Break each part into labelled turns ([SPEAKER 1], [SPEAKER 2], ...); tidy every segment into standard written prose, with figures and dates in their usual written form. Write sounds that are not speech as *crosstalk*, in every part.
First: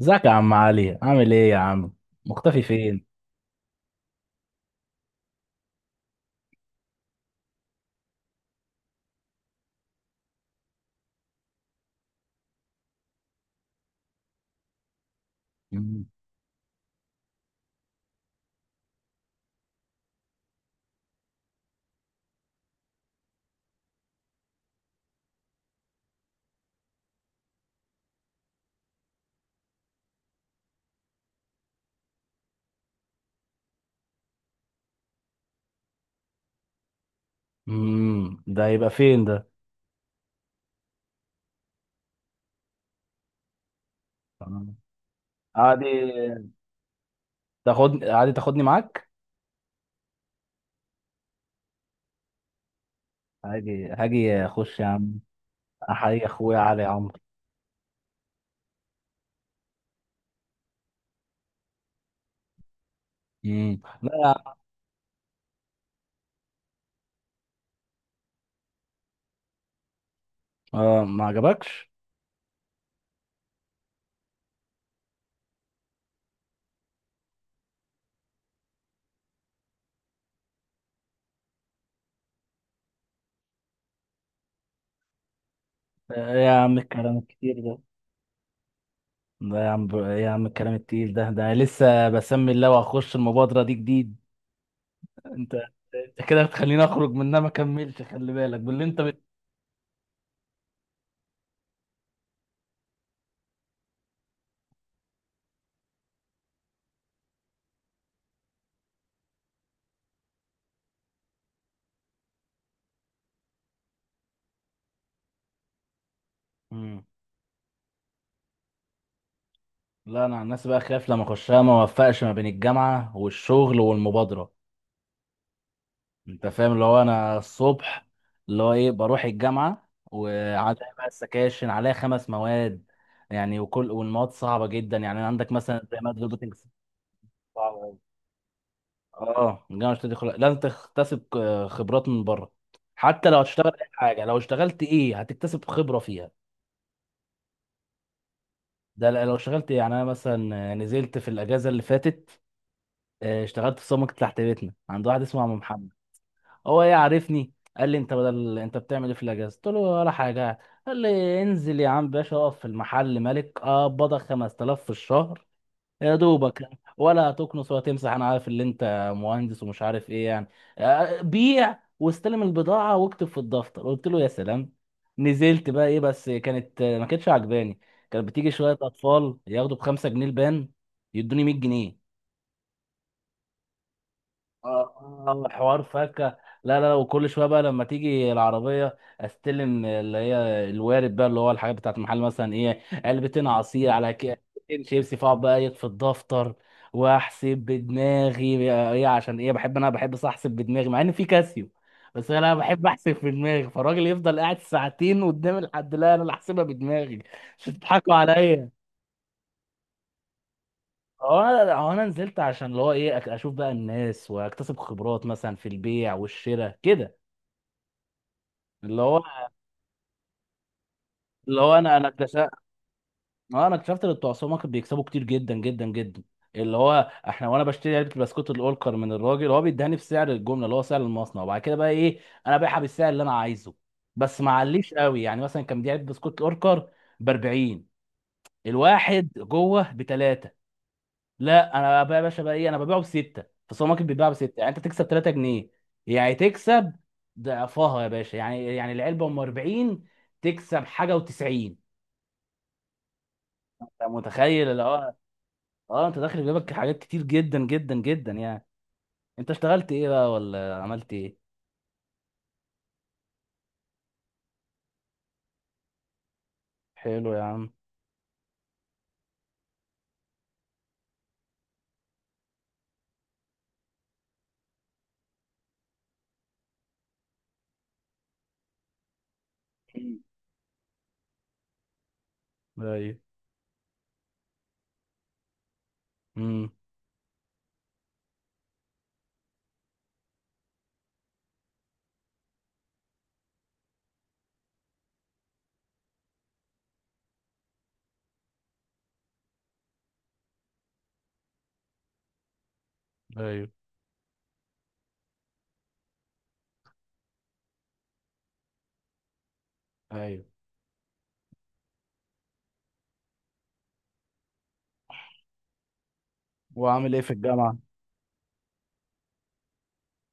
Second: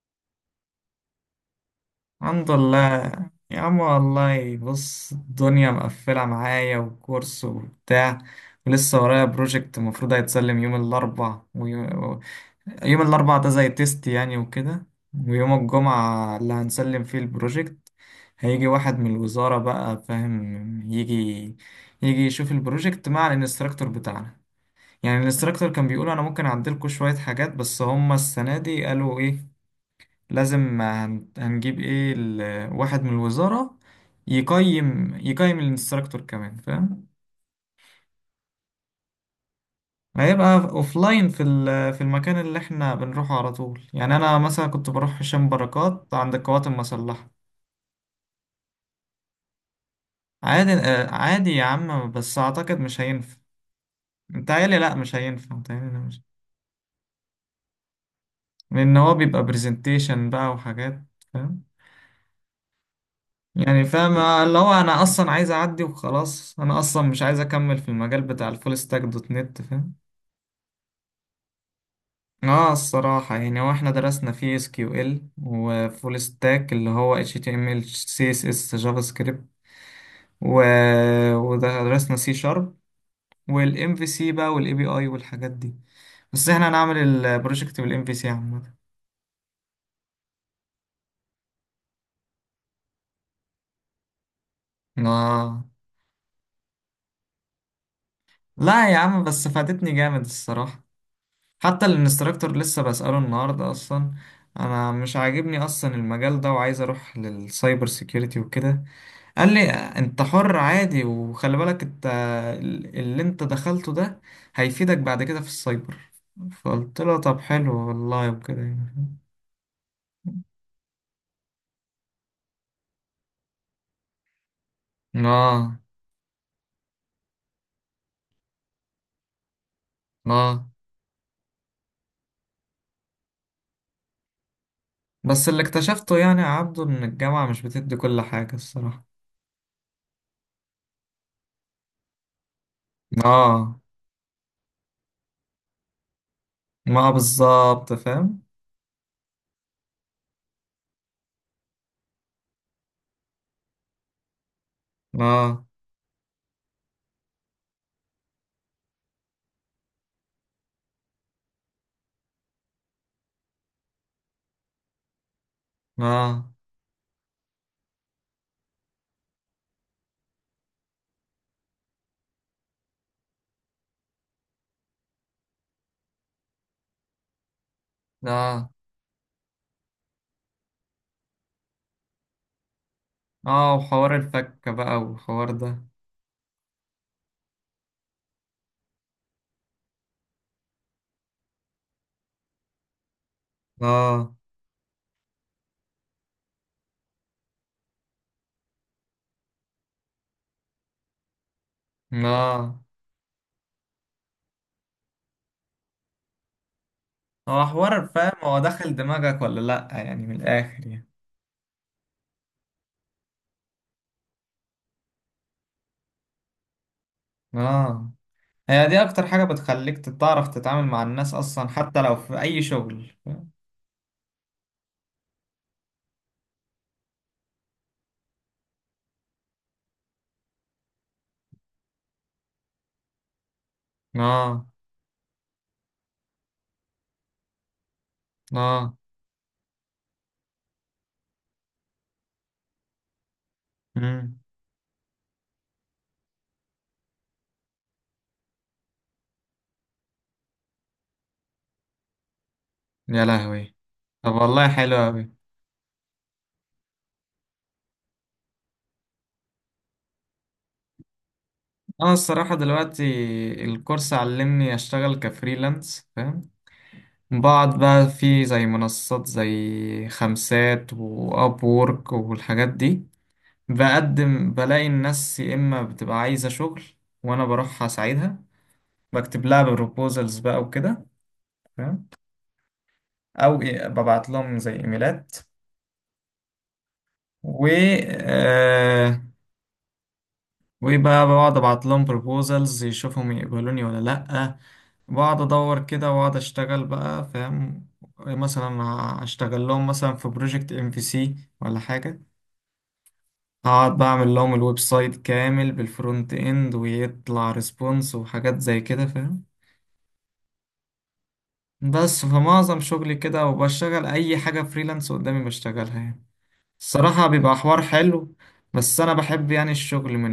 [SPEAKER 1] ازيك يا عم علي؟ عامل ايه يا عم؟
[SPEAKER 2] الحمد
[SPEAKER 1] مختفي
[SPEAKER 2] لله.
[SPEAKER 1] فين؟
[SPEAKER 2] يا عم والله بص، الدنيا مقفلة معايا وكورس وبتاع. ولسه ورايا بروجكت المفروض هيتسلم يوم الأربع، ويوم الأربع ده زي تيست يعني وكده. ويوم
[SPEAKER 1] مم.
[SPEAKER 2] الجمعة اللي هنسلم فيه البروجكت. هيجي واحد من الوزارة بقى، فاهم؟ يجي يشوف البروجكت مع الانستراكتور بتاعنا. يعني الانستراكتور كان بيقول أنا ممكن أعدلكوا شوية حاجات، بس هما السنة دي قالوا إيه؟ لازم هنجيب ايه واحد من الوزارة. يقيم الانستراكتور كمان، فاهم؟
[SPEAKER 1] مم. ده هيبقى فين ده؟
[SPEAKER 2] هيبقى اوفلاين في المكان اللي احنا بنروحه على طول، يعني انا مثلا
[SPEAKER 1] تمام.
[SPEAKER 2] كنت بروح هشام
[SPEAKER 1] عادي،
[SPEAKER 2] بركات عند القوات المسلحة.
[SPEAKER 1] تاخدني عادي، تاخدني معاك.
[SPEAKER 2] عادي، آه، عادي يا عم، بس اعتقد مش هينفع.
[SPEAKER 1] هاجي هاجي
[SPEAKER 2] متهيألي
[SPEAKER 1] اخش يا
[SPEAKER 2] لا مش
[SPEAKER 1] عم.
[SPEAKER 2] هينفع، متهيألي لا مش
[SPEAKER 1] احيي اخويا علي عمرو.
[SPEAKER 2] لان هو بيبقى برزنتيشن بقى وحاجات. فاهم؟
[SPEAKER 1] مم.
[SPEAKER 2] يعني
[SPEAKER 1] لا
[SPEAKER 2] فاهم؟
[SPEAKER 1] يا
[SPEAKER 2] آه،
[SPEAKER 1] عم.
[SPEAKER 2] اللي هو انا اصلا عايز اعدي وخلاص، انا اصلا مش عايز اكمل في المجال بتاع الفول ستاك دوت نت، فاهم؟
[SPEAKER 1] آه، ما عجبكش؟
[SPEAKER 2] اه، الصراحة يعني، هو احنا درسنا في SQL وفول ستاك اللي هو HTML، CSS، جافا سكريبت. و... ودرسنا C#. والام في سي بقى، والاي بي اي، والحاجات دي. بس
[SPEAKER 1] يا
[SPEAKER 2] احنا
[SPEAKER 1] عم
[SPEAKER 2] هنعمل
[SPEAKER 1] الكلام الكتير ده،
[SPEAKER 2] البروجكت بالام في سي عامة.
[SPEAKER 1] يا عم الكلام التقيل ده، ده لسه بسمي الله واخش المبادرة دي جديد. انت
[SPEAKER 2] اه.
[SPEAKER 1] انت كده بتخليني اخرج منها ما كملش. خلي بالك باللي
[SPEAKER 2] لا يا
[SPEAKER 1] انت.
[SPEAKER 2] عم، بس فادتني جامد الصراحة. حتى الانستراكتور لسه بسأله النهاردة اصلا. انا مش عاجبني اصلا المجال ده، وعايز اروح للسايبر سيكيورتي وكده. قال لي انت حر عادي، وخلي بالك انت اللي انت دخلته ده هيفيدك بعد كده في السايبر. فقلت
[SPEAKER 1] مم.
[SPEAKER 2] له طب حلو والله وكده يعني.
[SPEAKER 1] لا، انا عن نفسي بقى خايف لما اخشها ما اوفقش ما بين الجامعه والشغل والمبادره.
[SPEAKER 2] اه.
[SPEAKER 1] انت فاهم؟ اللي هو انا الصبح اللي هو ايه، بروح الجامعه
[SPEAKER 2] اه.
[SPEAKER 1] وعليها بقى السكاشن، عليها خمس مواد يعني. وكل والمواد صعبه جدا يعني،
[SPEAKER 2] بس
[SPEAKER 1] عندك
[SPEAKER 2] اللي
[SPEAKER 1] مثلا زي
[SPEAKER 2] اكتشفته
[SPEAKER 1] ماده
[SPEAKER 2] يعني يا
[SPEAKER 1] الروبوتكس
[SPEAKER 2] عبده، ان الجامعة مش
[SPEAKER 1] صعبه
[SPEAKER 2] بتدي
[SPEAKER 1] أوي.
[SPEAKER 2] كل حاجة الصراحة.
[SPEAKER 1] اه، الجامعه مش تدخل، لازم تكتسب خبرات من بره. حتى لو هتشتغل
[SPEAKER 2] اه،
[SPEAKER 1] اي حاجه، لو اشتغلت ايه هتكتسب خبره فيها.
[SPEAKER 2] ما بالظبط، فاهم.
[SPEAKER 1] ده لا- لو اشتغلت إيه؟ يعني انا مثلا نزلت في الاجازه اللي فاتت. اشتغلت في سمك تحت بيتنا عند واحد اسمه عم
[SPEAKER 2] اه.
[SPEAKER 1] محمد. هو ايه، عارفني، قال لي انت بدل، انت بتعمل ايه في الاجازه؟ قلت له ولا حاجه. قال لي انزل يا عم باشا اقف في المحل ملك، اقبضك 5000 في الشهر. يا
[SPEAKER 2] اه.
[SPEAKER 1] دوبك، ولا هتكنس ولا تمسح، انا عارف ان انت مهندس ومش عارف ايه يعني. بيع واستلم البضاعه واكتب في الدفتر. قلت له يا سلام. نزلت بقى ايه، بس كانت ما كانتش عجباني. كانت بتيجي
[SPEAKER 2] اه.
[SPEAKER 1] شويه اطفال ياخدوا بخمسة جنيه البان، يدوني 100 جنيه.
[SPEAKER 2] اه. وحوار
[SPEAKER 1] اه.
[SPEAKER 2] الفكة بقى والحوار
[SPEAKER 1] حوار
[SPEAKER 2] ده.
[SPEAKER 1] فاكهة. لا لا لا، وكل شويه بقى لما تيجي العربيه استلم اللي هي الوارد بقى، اللي هو الحاجات بتاعت المحل، مثلا ايه، علبتين عصير على
[SPEAKER 2] اه.
[SPEAKER 1] كيكتين شيبسي، فاقعد بقى ايه في الدفتر واحسب بدماغي. ايه عشان ايه، بحب، انا بحب صح احسب بدماغي مع ان في كاسيو، بس انا
[SPEAKER 2] اه.
[SPEAKER 1] بحب احسب في دماغي. فالراجل يفضل قاعد ساعتين قدام الحد، لا انا اللي احسبها بدماغي. مش
[SPEAKER 2] هو حوار
[SPEAKER 1] تضحكوا
[SPEAKER 2] فاهم، هو
[SPEAKER 1] عليا.
[SPEAKER 2] دخل دماغك ولا لأ؟ يعني من الآخر يعني.
[SPEAKER 1] هو انا نزلت عشان اللي هو ايه، اشوف بقى الناس واكتسب خبرات مثلا في البيع والشراء كده.
[SPEAKER 2] اه، هي دي
[SPEAKER 1] اللي هو
[SPEAKER 2] اكتر حاجة بتخليك تعرف تتعامل مع الناس
[SPEAKER 1] اللي
[SPEAKER 2] اصلا،
[SPEAKER 1] هو انا
[SPEAKER 2] حتى
[SPEAKER 1] انا
[SPEAKER 2] لو في
[SPEAKER 1] اكتشفت.
[SPEAKER 2] اي شغل.
[SPEAKER 1] انا اكتشفت ان بتوع السوبر ماركت بيكسبوا كتير جدا جدا جدا. اللي هو احنا، وانا بشتري علبه البسكوت الاولكر من الراجل، هو بيديهاني بسعر الجمله، اللي هو سعر المصنع، وبعد كده بقى ايه انا بايعها بالسعر اللي انا عايزه. بس ما
[SPEAKER 2] اه.
[SPEAKER 1] عليش قوي، يعني مثلا كان بيديها علبه بسكوت الاوركر ب 40،
[SPEAKER 2] اه.
[SPEAKER 1] الواحد جوه بثلاثه. لا انا بقى يا باشا بقى ايه، انا ببيعه بستة. في السوبر ماركت بيتباع
[SPEAKER 2] امم.
[SPEAKER 1] بستة، يعني انت تكسب 3 جنيه. يعني تكسب ضعفها يا باشا يعني. يعني العلبه ام 40 تكسب حاجه و90.
[SPEAKER 2] يا لهوي!
[SPEAKER 1] انت
[SPEAKER 2] طب والله
[SPEAKER 1] متخيل اللي
[SPEAKER 2] حلو
[SPEAKER 1] هو؟
[SPEAKER 2] أوي.
[SPEAKER 1] اه، انت داخل في جيبك حاجات كتير جدا جدا جدا يعني. انت اشتغلت ايه بقى، ولا عملت ايه؟
[SPEAKER 2] أنا الصراحة دلوقتي، الكورس علمني أشتغل كفريلانس، فاهم؟
[SPEAKER 1] حلو يا عم.
[SPEAKER 2] بقعد بقى في زي منصات زي خمسات وأب وورك والحاجات دي. بقدم بلاقي الناس يا إما بتبقى عايزة شغل، وأنا بروح أساعدها. بكتب لها
[SPEAKER 1] مم.
[SPEAKER 2] بروبوزلز بقى وكده.
[SPEAKER 1] ايوه.
[SPEAKER 2] او ببعت لهم زي ايميلات.
[SPEAKER 1] امم.
[SPEAKER 2] و آه وبقى بقعد ابعت لهم بروبوزلز، يشوفهم يقبلوني ولا لا. بقعد ادور كده واقعد اشتغل بقى، فاهم؟ مثلا هشتغل لهم مثلا في بروجكت MVC ولا حاجه.
[SPEAKER 1] ايوه.
[SPEAKER 2] اقعد بعمل لهم الويب سايت كامل بالفرونت اند، ويطلع ريسبونس، وحاجات زي كده، فاهم؟
[SPEAKER 1] ايوه.
[SPEAKER 2] بس فمعظم شغلي كده، وبشتغل اي حاجه فريلانس قدامي بشتغلها يعني.
[SPEAKER 1] وعامل ايه
[SPEAKER 2] الصراحة
[SPEAKER 1] في
[SPEAKER 2] بيبقى
[SPEAKER 1] الجامعه؟
[SPEAKER 2] حوار حلو. بس أنا بحب يعني الشغل من،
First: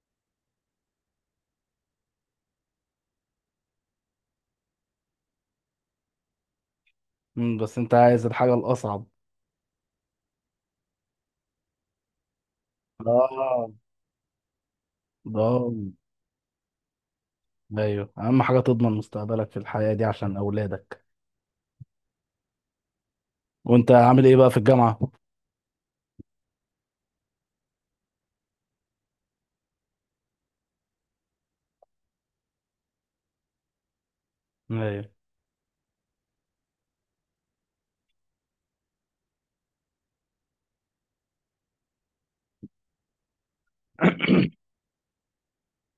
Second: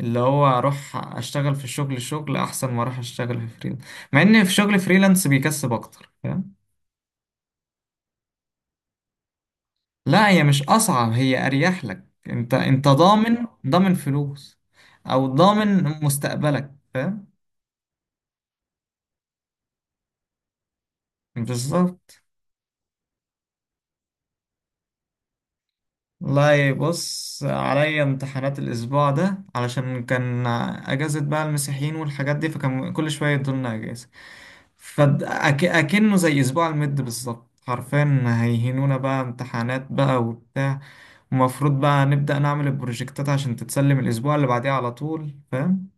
[SPEAKER 2] اللي هو أروح أشتغل في الشغل، شغل أحسن ما أروح أشتغل في فريلانس. مع إن في شغل فريلانس بيكسب أكتر، فاهم؟
[SPEAKER 1] امم، بس انت عايز الحاجه الاصعب.
[SPEAKER 2] لا، هي مش أصعب، هي أريح لك، أنت ضامن،
[SPEAKER 1] اه.
[SPEAKER 2] ضامن فلوس. أو
[SPEAKER 1] اه.
[SPEAKER 2] ضامن مستقبلك، فاهم؟
[SPEAKER 1] ايوه، اهم حاجه تضمن مستقبلك في الحياه دي عشان اولادك.
[SPEAKER 2] بالظبط.
[SPEAKER 1] وانت عامل ايه بقى في الجامعه؟
[SPEAKER 2] والله بص، عليا امتحانات الأسبوع ده علشان كان أجازة بقى المسيحيين والحاجات دي، فكان كل شوية يدولنا أجازة.
[SPEAKER 1] ايوه.
[SPEAKER 2] فأكنه زي أسبوع المد بالظبط حرفيا، هيهنونا بقى امتحانات بقى وبتاع. ومفروض بقى نبدأ نعمل البروجكتات عشان تتسلم الأسبوع اللي بعديه على طول، فاهم؟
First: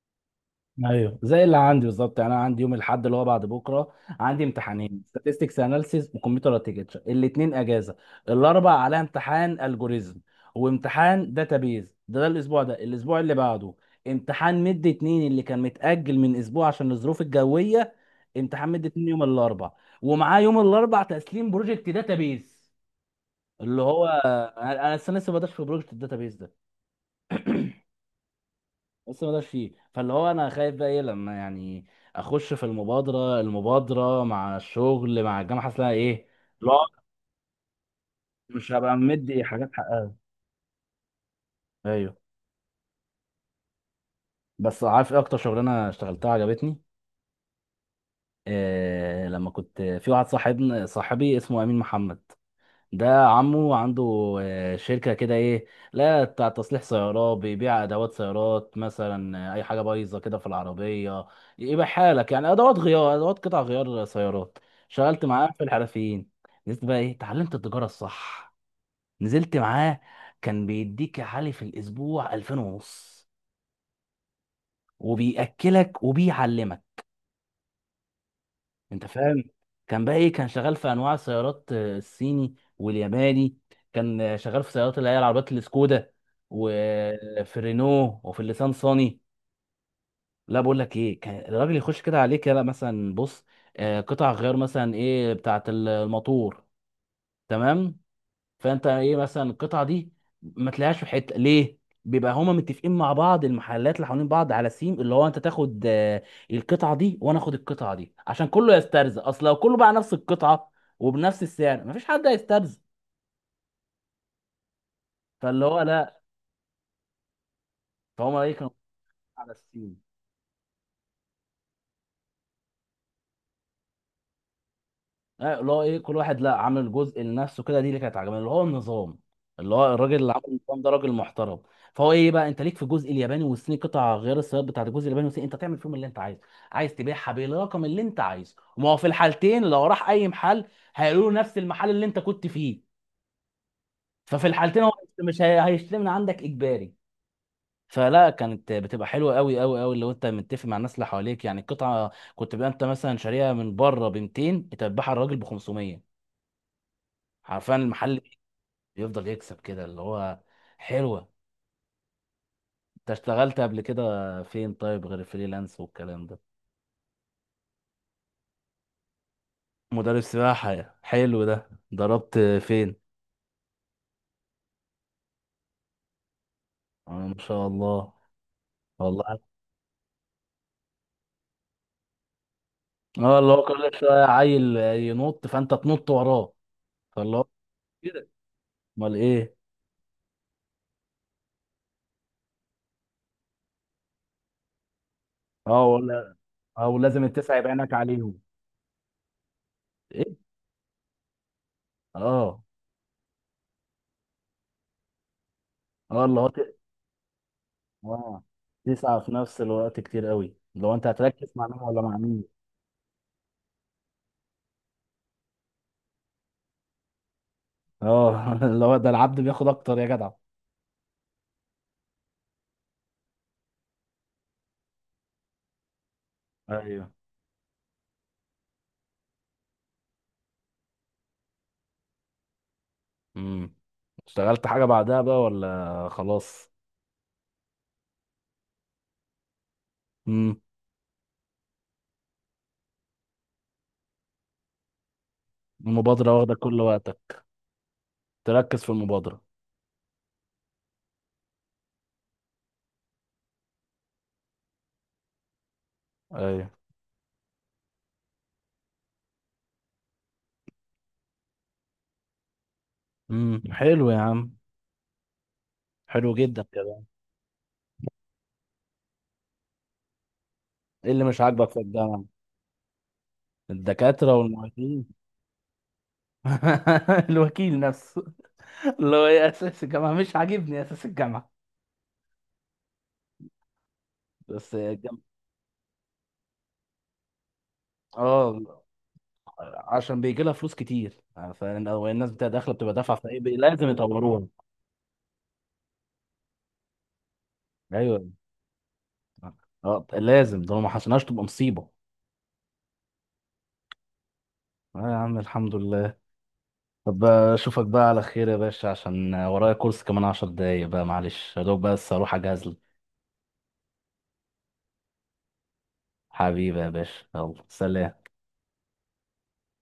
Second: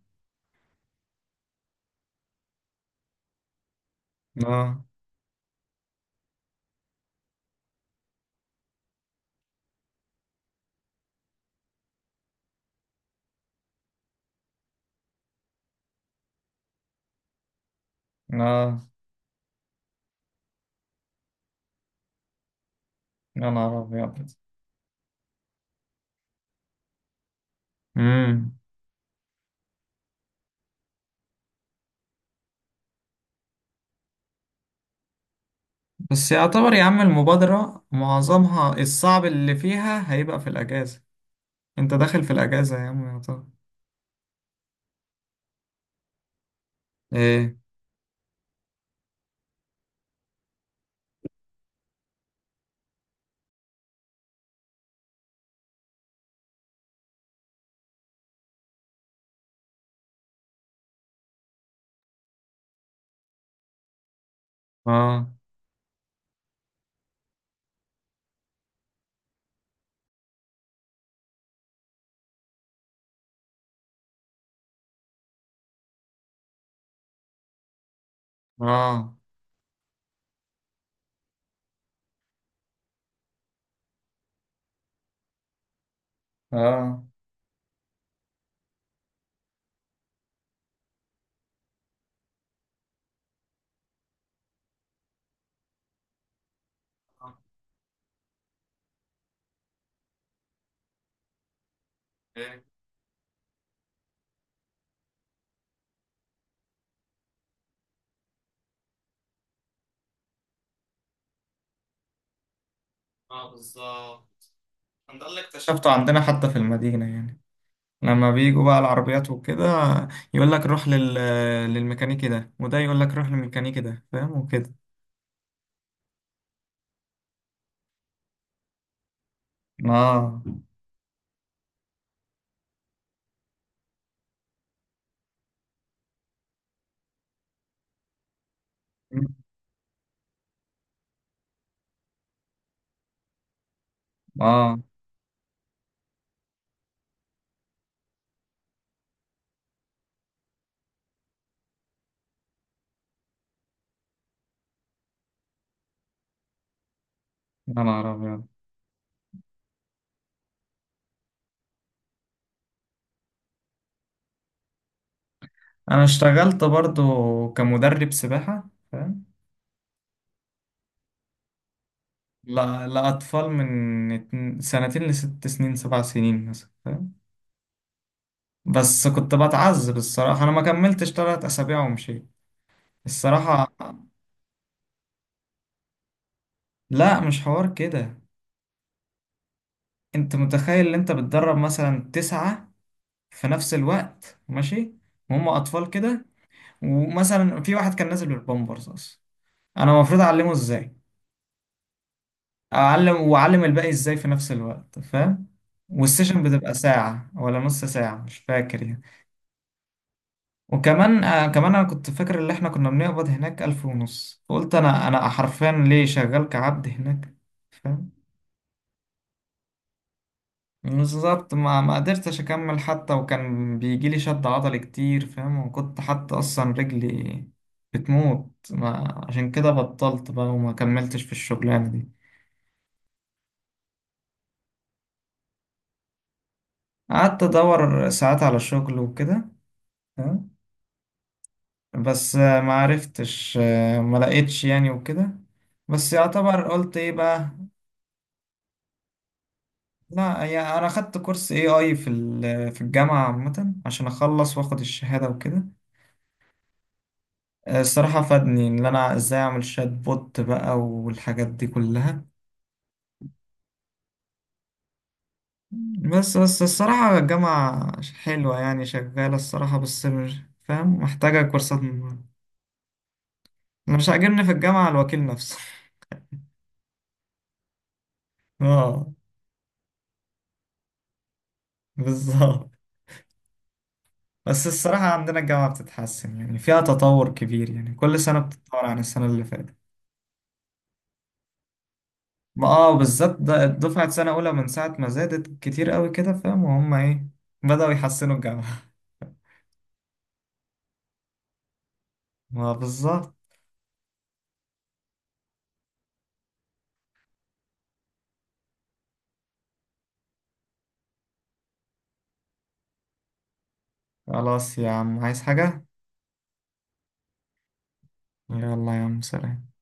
[SPEAKER 1] ايوه، زي اللي عندي بالظبط يعني. انا عندي يوم الاحد اللي هو بعد بكره عندي
[SPEAKER 2] اه.
[SPEAKER 1] امتحانين، statistics analysis وكمبيوتر architecture. الاثنين اجازه. الاربع عليها امتحان الجوريزم وامتحان داتابيز. ده الاسبوع ده، الاسبوع اللي بعده امتحان مد اتنين اللي كان متاجل من اسبوع عشان الظروف الجويه. امتحان
[SPEAKER 2] اه.
[SPEAKER 1] مد اتنين يوم الاربع، ومعاه يوم الاربع تسليم بروجكت داتابيز.
[SPEAKER 2] يا نهار
[SPEAKER 1] اللي هو
[SPEAKER 2] أبيض!
[SPEAKER 1] انا لسه بدأت في بروجكت الداتابيز ده.
[SPEAKER 2] مم.
[SPEAKER 1] بس ما ده فيه، فاللي هو انا خايف بقى ايه لما يعني اخش في المبادره مع الشغل مع الجامعه، حاسس لها ايه.
[SPEAKER 2] بس يعتبر يا عم،
[SPEAKER 1] لا،
[SPEAKER 2] المبادرة
[SPEAKER 1] مش
[SPEAKER 2] معظمها
[SPEAKER 1] هبقى
[SPEAKER 2] الصعب
[SPEAKER 1] مدي
[SPEAKER 2] اللي
[SPEAKER 1] حاجات
[SPEAKER 2] فيها
[SPEAKER 1] حقها.
[SPEAKER 2] هيبقى في الأجازة. أنت
[SPEAKER 1] ايوه.
[SPEAKER 2] داخل في الأجازة يا عم يعتبر.
[SPEAKER 1] بس عارف ايه اكتر شغلانه اشتغلتها عجبتني؟
[SPEAKER 2] إيه؟
[SPEAKER 1] إيه، لما كنت في واحد صاحبنا، صاحبي اسمه امين محمد، ده عمه عنده شركة كده ايه، لا بتاع تصليح سيارات، بيبيع ادوات سيارات مثلا، اي حاجة بايظة كده في العربية يبقى حالك، يعني ادوات غيار، ادوات قطع غيار سيارات. شغلت
[SPEAKER 2] اه.
[SPEAKER 1] معاه في الحرفيين. نزلت بقى ايه، اتعلمت التجارة الصح. نزلت معاه، كان بيديك يا علي في الاسبوع 2000 ونص، وبيأكلك وبيعلمك. انت
[SPEAKER 2] آه.
[SPEAKER 1] فاهم؟ كان بقى ايه، كان شغال في انواع السيارات، الصيني والياباني. كان شغال في سيارات اللي هي العربيات السكودا
[SPEAKER 2] اه.
[SPEAKER 1] وفي الرينو وفي الليسان صاني. لا، بقول لك ايه، كان الراجل يخش كده عليك، يلا مثلا بص، قطع غيار مثلا ايه بتاعت الموتور، تمام. فانت ايه مثلا القطعه دي ما تلاقيهاش في حته ليه؟ بيبقى هما
[SPEAKER 2] ايه.
[SPEAKER 1] متفقين مع بعض، المحلات اللي حوالين بعض على سيم، اللي هو انت تاخد القطعه دي وانا اخد القطعه دي عشان كله يسترزق. اصل لو كله باع نفس القطعه وبنفس السعر مفيش حد هيسترزق.
[SPEAKER 2] اه. بالظبط، ده اللي
[SPEAKER 1] فاللي هو
[SPEAKER 2] اكتشفته
[SPEAKER 1] لا،
[SPEAKER 2] عندنا حتى في المدينة يعني. لما
[SPEAKER 1] فهم ايه
[SPEAKER 2] بيجوا
[SPEAKER 1] كانوا
[SPEAKER 2] بقى العربيات
[SPEAKER 1] على
[SPEAKER 2] وكده،
[SPEAKER 1] السيم.
[SPEAKER 2] يقول لك روح للميكانيكي ده، وده يقول لك روح للميكانيكي ده، فاهم؟ وكده.
[SPEAKER 1] اللي هو ايه، كل واحد لا عامل جزء لنفسه كده، دي اللي كانت عجباني، اللي هو النظام، اللي هو الراجل اللي
[SPEAKER 2] اه.
[SPEAKER 1] عامل النظام ده راجل محترم. فهو ايه بقى، انت ليك في الجزء الياباني والصيني، قطع غير السيارات بتاعت الجزء الياباني والصيني انت تعمل فيهم اللي انت عايزه. عايز تبيعها بالرقم اللي انت عايزه. وما هو في الحالتين لو راح اي محل هيقولوا له نفس المحل اللي انت كنت فيه. ففي
[SPEAKER 2] اه.
[SPEAKER 1] الحالتين هو مش هيشتري من عندك اجباري. فلا، كانت بتبقى حلوه قوي قوي قوي لو انت متفق مع الناس اللي حواليك، يعني القطعه كنت بقى انت مثلا شاريها من بره ب 200، انت بتبيعها الراجل ب 500. عارفان
[SPEAKER 2] يا نهار
[SPEAKER 1] المحل
[SPEAKER 2] ابيض!
[SPEAKER 1] يفضل يكسب كده اللي هو حلوة. انت اشتغلت قبل كده فين طيب، غير فريلانس
[SPEAKER 2] انا
[SPEAKER 1] والكلام ده؟
[SPEAKER 2] اشتغلت برضو كمدرب سباحة، فاهم؟
[SPEAKER 1] مدرب سباحة؟ حلو، ده ضربت
[SPEAKER 2] لا،
[SPEAKER 1] فين؟
[SPEAKER 2] لأطفال من سنتين لست سنين 7 سنين مثلا، فاهم؟
[SPEAKER 1] ما شاء الله.
[SPEAKER 2] بس كنت
[SPEAKER 1] والله.
[SPEAKER 2] بتعذب الصراحة، أنا ما كملتش 3 أسابيع ومشيت.
[SPEAKER 1] اه، اللي هو
[SPEAKER 2] الصراحة.
[SPEAKER 1] كل شوية عيل ينط فانت تنط وراه،
[SPEAKER 2] لا
[SPEAKER 1] فاللي
[SPEAKER 2] مش
[SPEAKER 1] هو
[SPEAKER 2] حوار كده.
[SPEAKER 1] كده. امال ايه؟
[SPEAKER 2] أنت متخيل إن أنت بتدرب مثلا 9 في نفس الوقت، ماشي؟ وهم
[SPEAKER 1] اه،
[SPEAKER 2] اطفال كده.
[SPEAKER 1] ولا. اه، لازم التسعة
[SPEAKER 2] ومثلا
[SPEAKER 1] يبقى
[SPEAKER 2] في
[SPEAKER 1] عينك
[SPEAKER 2] واحد كان نازل
[SPEAKER 1] عليهم.
[SPEAKER 2] بالبامبرز اصلا، انا المفروض
[SPEAKER 1] ايه؟
[SPEAKER 2] اعلمه ازاي؟
[SPEAKER 1] اه.
[SPEAKER 2] اعلم واعلم الباقي ازاي في نفس الوقت، فاهم؟
[SPEAKER 1] اه، اللي
[SPEAKER 2] والسيشن
[SPEAKER 1] هو
[SPEAKER 2] بتبقى ساعة ولا نص ساعة، مش
[SPEAKER 1] اه،
[SPEAKER 2] فاكر يعني.
[SPEAKER 1] تسعة في نفس الوقت كتير قوي، لو انت
[SPEAKER 2] وكمان
[SPEAKER 1] هتركز مع
[SPEAKER 2] كمان
[SPEAKER 1] مين
[SPEAKER 2] أنا
[SPEAKER 1] ولا
[SPEAKER 2] كنت
[SPEAKER 1] مع
[SPEAKER 2] فاكر
[SPEAKER 1] مين.
[SPEAKER 2] إن إحنا كنا بنقبض هناك 1500، قلت أنا حرفيا ليه شغال كعبد هناك.
[SPEAKER 1] اه، *laughs* اللي هو ده العبد بياخد اكتر يا جدع.
[SPEAKER 2] بالظبط، ما قدرتش اكمل حتى، وكان بيجي لي شد عضلي كتير، فاهم؟ وكنت حتى اصلا
[SPEAKER 1] ايوه.
[SPEAKER 2] رجلي بتموت، ما عشان كده بطلت بقى، وما كملتش في الشغلانة دي.
[SPEAKER 1] امم. اشتغلت حاجة بعدها بقى ولا خلاص؟
[SPEAKER 2] قعدت ادور ساعات على شغل وكده، فاهم؟
[SPEAKER 1] امم.
[SPEAKER 2] بس ما عرفتش، ما لقيتش يعني وكده. بس
[SPEAKER 1] المبادرة واخدة
[SPEAKER 2] يعتبر،
[SPEAKER 1] كل
[SPEAKER 2] قلت ايه
[SPEAKER 1] وقتك،
[SPEAKER 2] بقى.
[SPEAKER 1] تركز في المبادرة.
[SPEAKER 2] لا يعني، انا خدت كورس AI في الجامعة عامة، عشان اخلص واخد الشهادة وكده.
[SPEAKER 1] ايوه.
[SPEAKER 2] الصراحة فادني إن أنا إزاي أعمل شات بوت بقى والحاجات دي كلها.
[SPEAKER 1] امم، حلو يا عم. حلو
[SPEAKER 2] بس
[SPEAKER 1] جدا كده.
[SPEAKER 2] الصراحة الجامعة حلوة يعني، شغالة الصراحة، بس مش فاهم،
[SPEAKER 1] ايه اللي مش
[SPEAKER 2] محتاجة
[SPEAKER 1] عاجبك في
[SPEAKER 2] كورسات
[SPEAKER 1] الجامعة؟
[SPEAKER 2] أنا مش
[SPEAKER 1] الدكاترة
[SPEAKER 2] عاجبني في الجامعة
[SPEAKER 1] والمعيدين؟
[SPEAKER 2] الوكيل نفسه. *laughs*
[SPEAKER 1] *laughs* الوكيل نفسه.
[SPEAKER 2] اه،
[SPEAKER 1] اللي هو ايه، اساس الجامعه مش عاجبني، اساس الجامعه.
[SPEAKER 2] بالظبط. بس
[SPEAKER 1] بس
[SPEAKER 2] الصراحة
[SPEAKER 1] الجام-
[SPEAKER 2] عندنا الجامعة بتتحسن، يعني فيها تطور كبير يعني، كل سنة
[SPEAKER 1] اه،
[SPEAKER 2] بتتطور عن السنة اللي فاتت.
[SPEAKER 1] عشان بيجي لها فلوس كتير، فالناس بتاع
[SPEAKER 2] ما
[SPEAKER 1] داخله بتبقى
[SPEAKER 2] اه،
[SPEAKER 1] دافعه،
[SPEAKER 2] بالذات
[SPEAKER 1] فايه لازم
[SPEAKER 2] دفعة سنة
[SPEAKER 1] يطوروها.
[SPEAKER 2] أولى من ساعة ما زادت كتير قوي كده، فاهم؟ وهم إيه، بدأوا
[SPEAKER 1] ايوه.
[SPEAKER 2] يحسنوا الجامعة.
[SPEAKER 1] اه، لازم، ده لو ما حسناش تبقى مصيبه.
[SPEAKER 2] *laughs* ما بالظبط.
[SPEAKER 1] اه يا عم، الحمد لله. طب اشوفك بقى على خير يا باشا، عشان ورايا كورس كمان عشر دقايق بقى، معلش، يا دوب بس اروح اجهز لك.
[SPEAKER 2] خلاص يا عم، عايز حاجة؟
[SPEAKER 1] حبيبي يا باشا، يلا سلام.
[SPEAKER 2] يلا يا عم، سلام.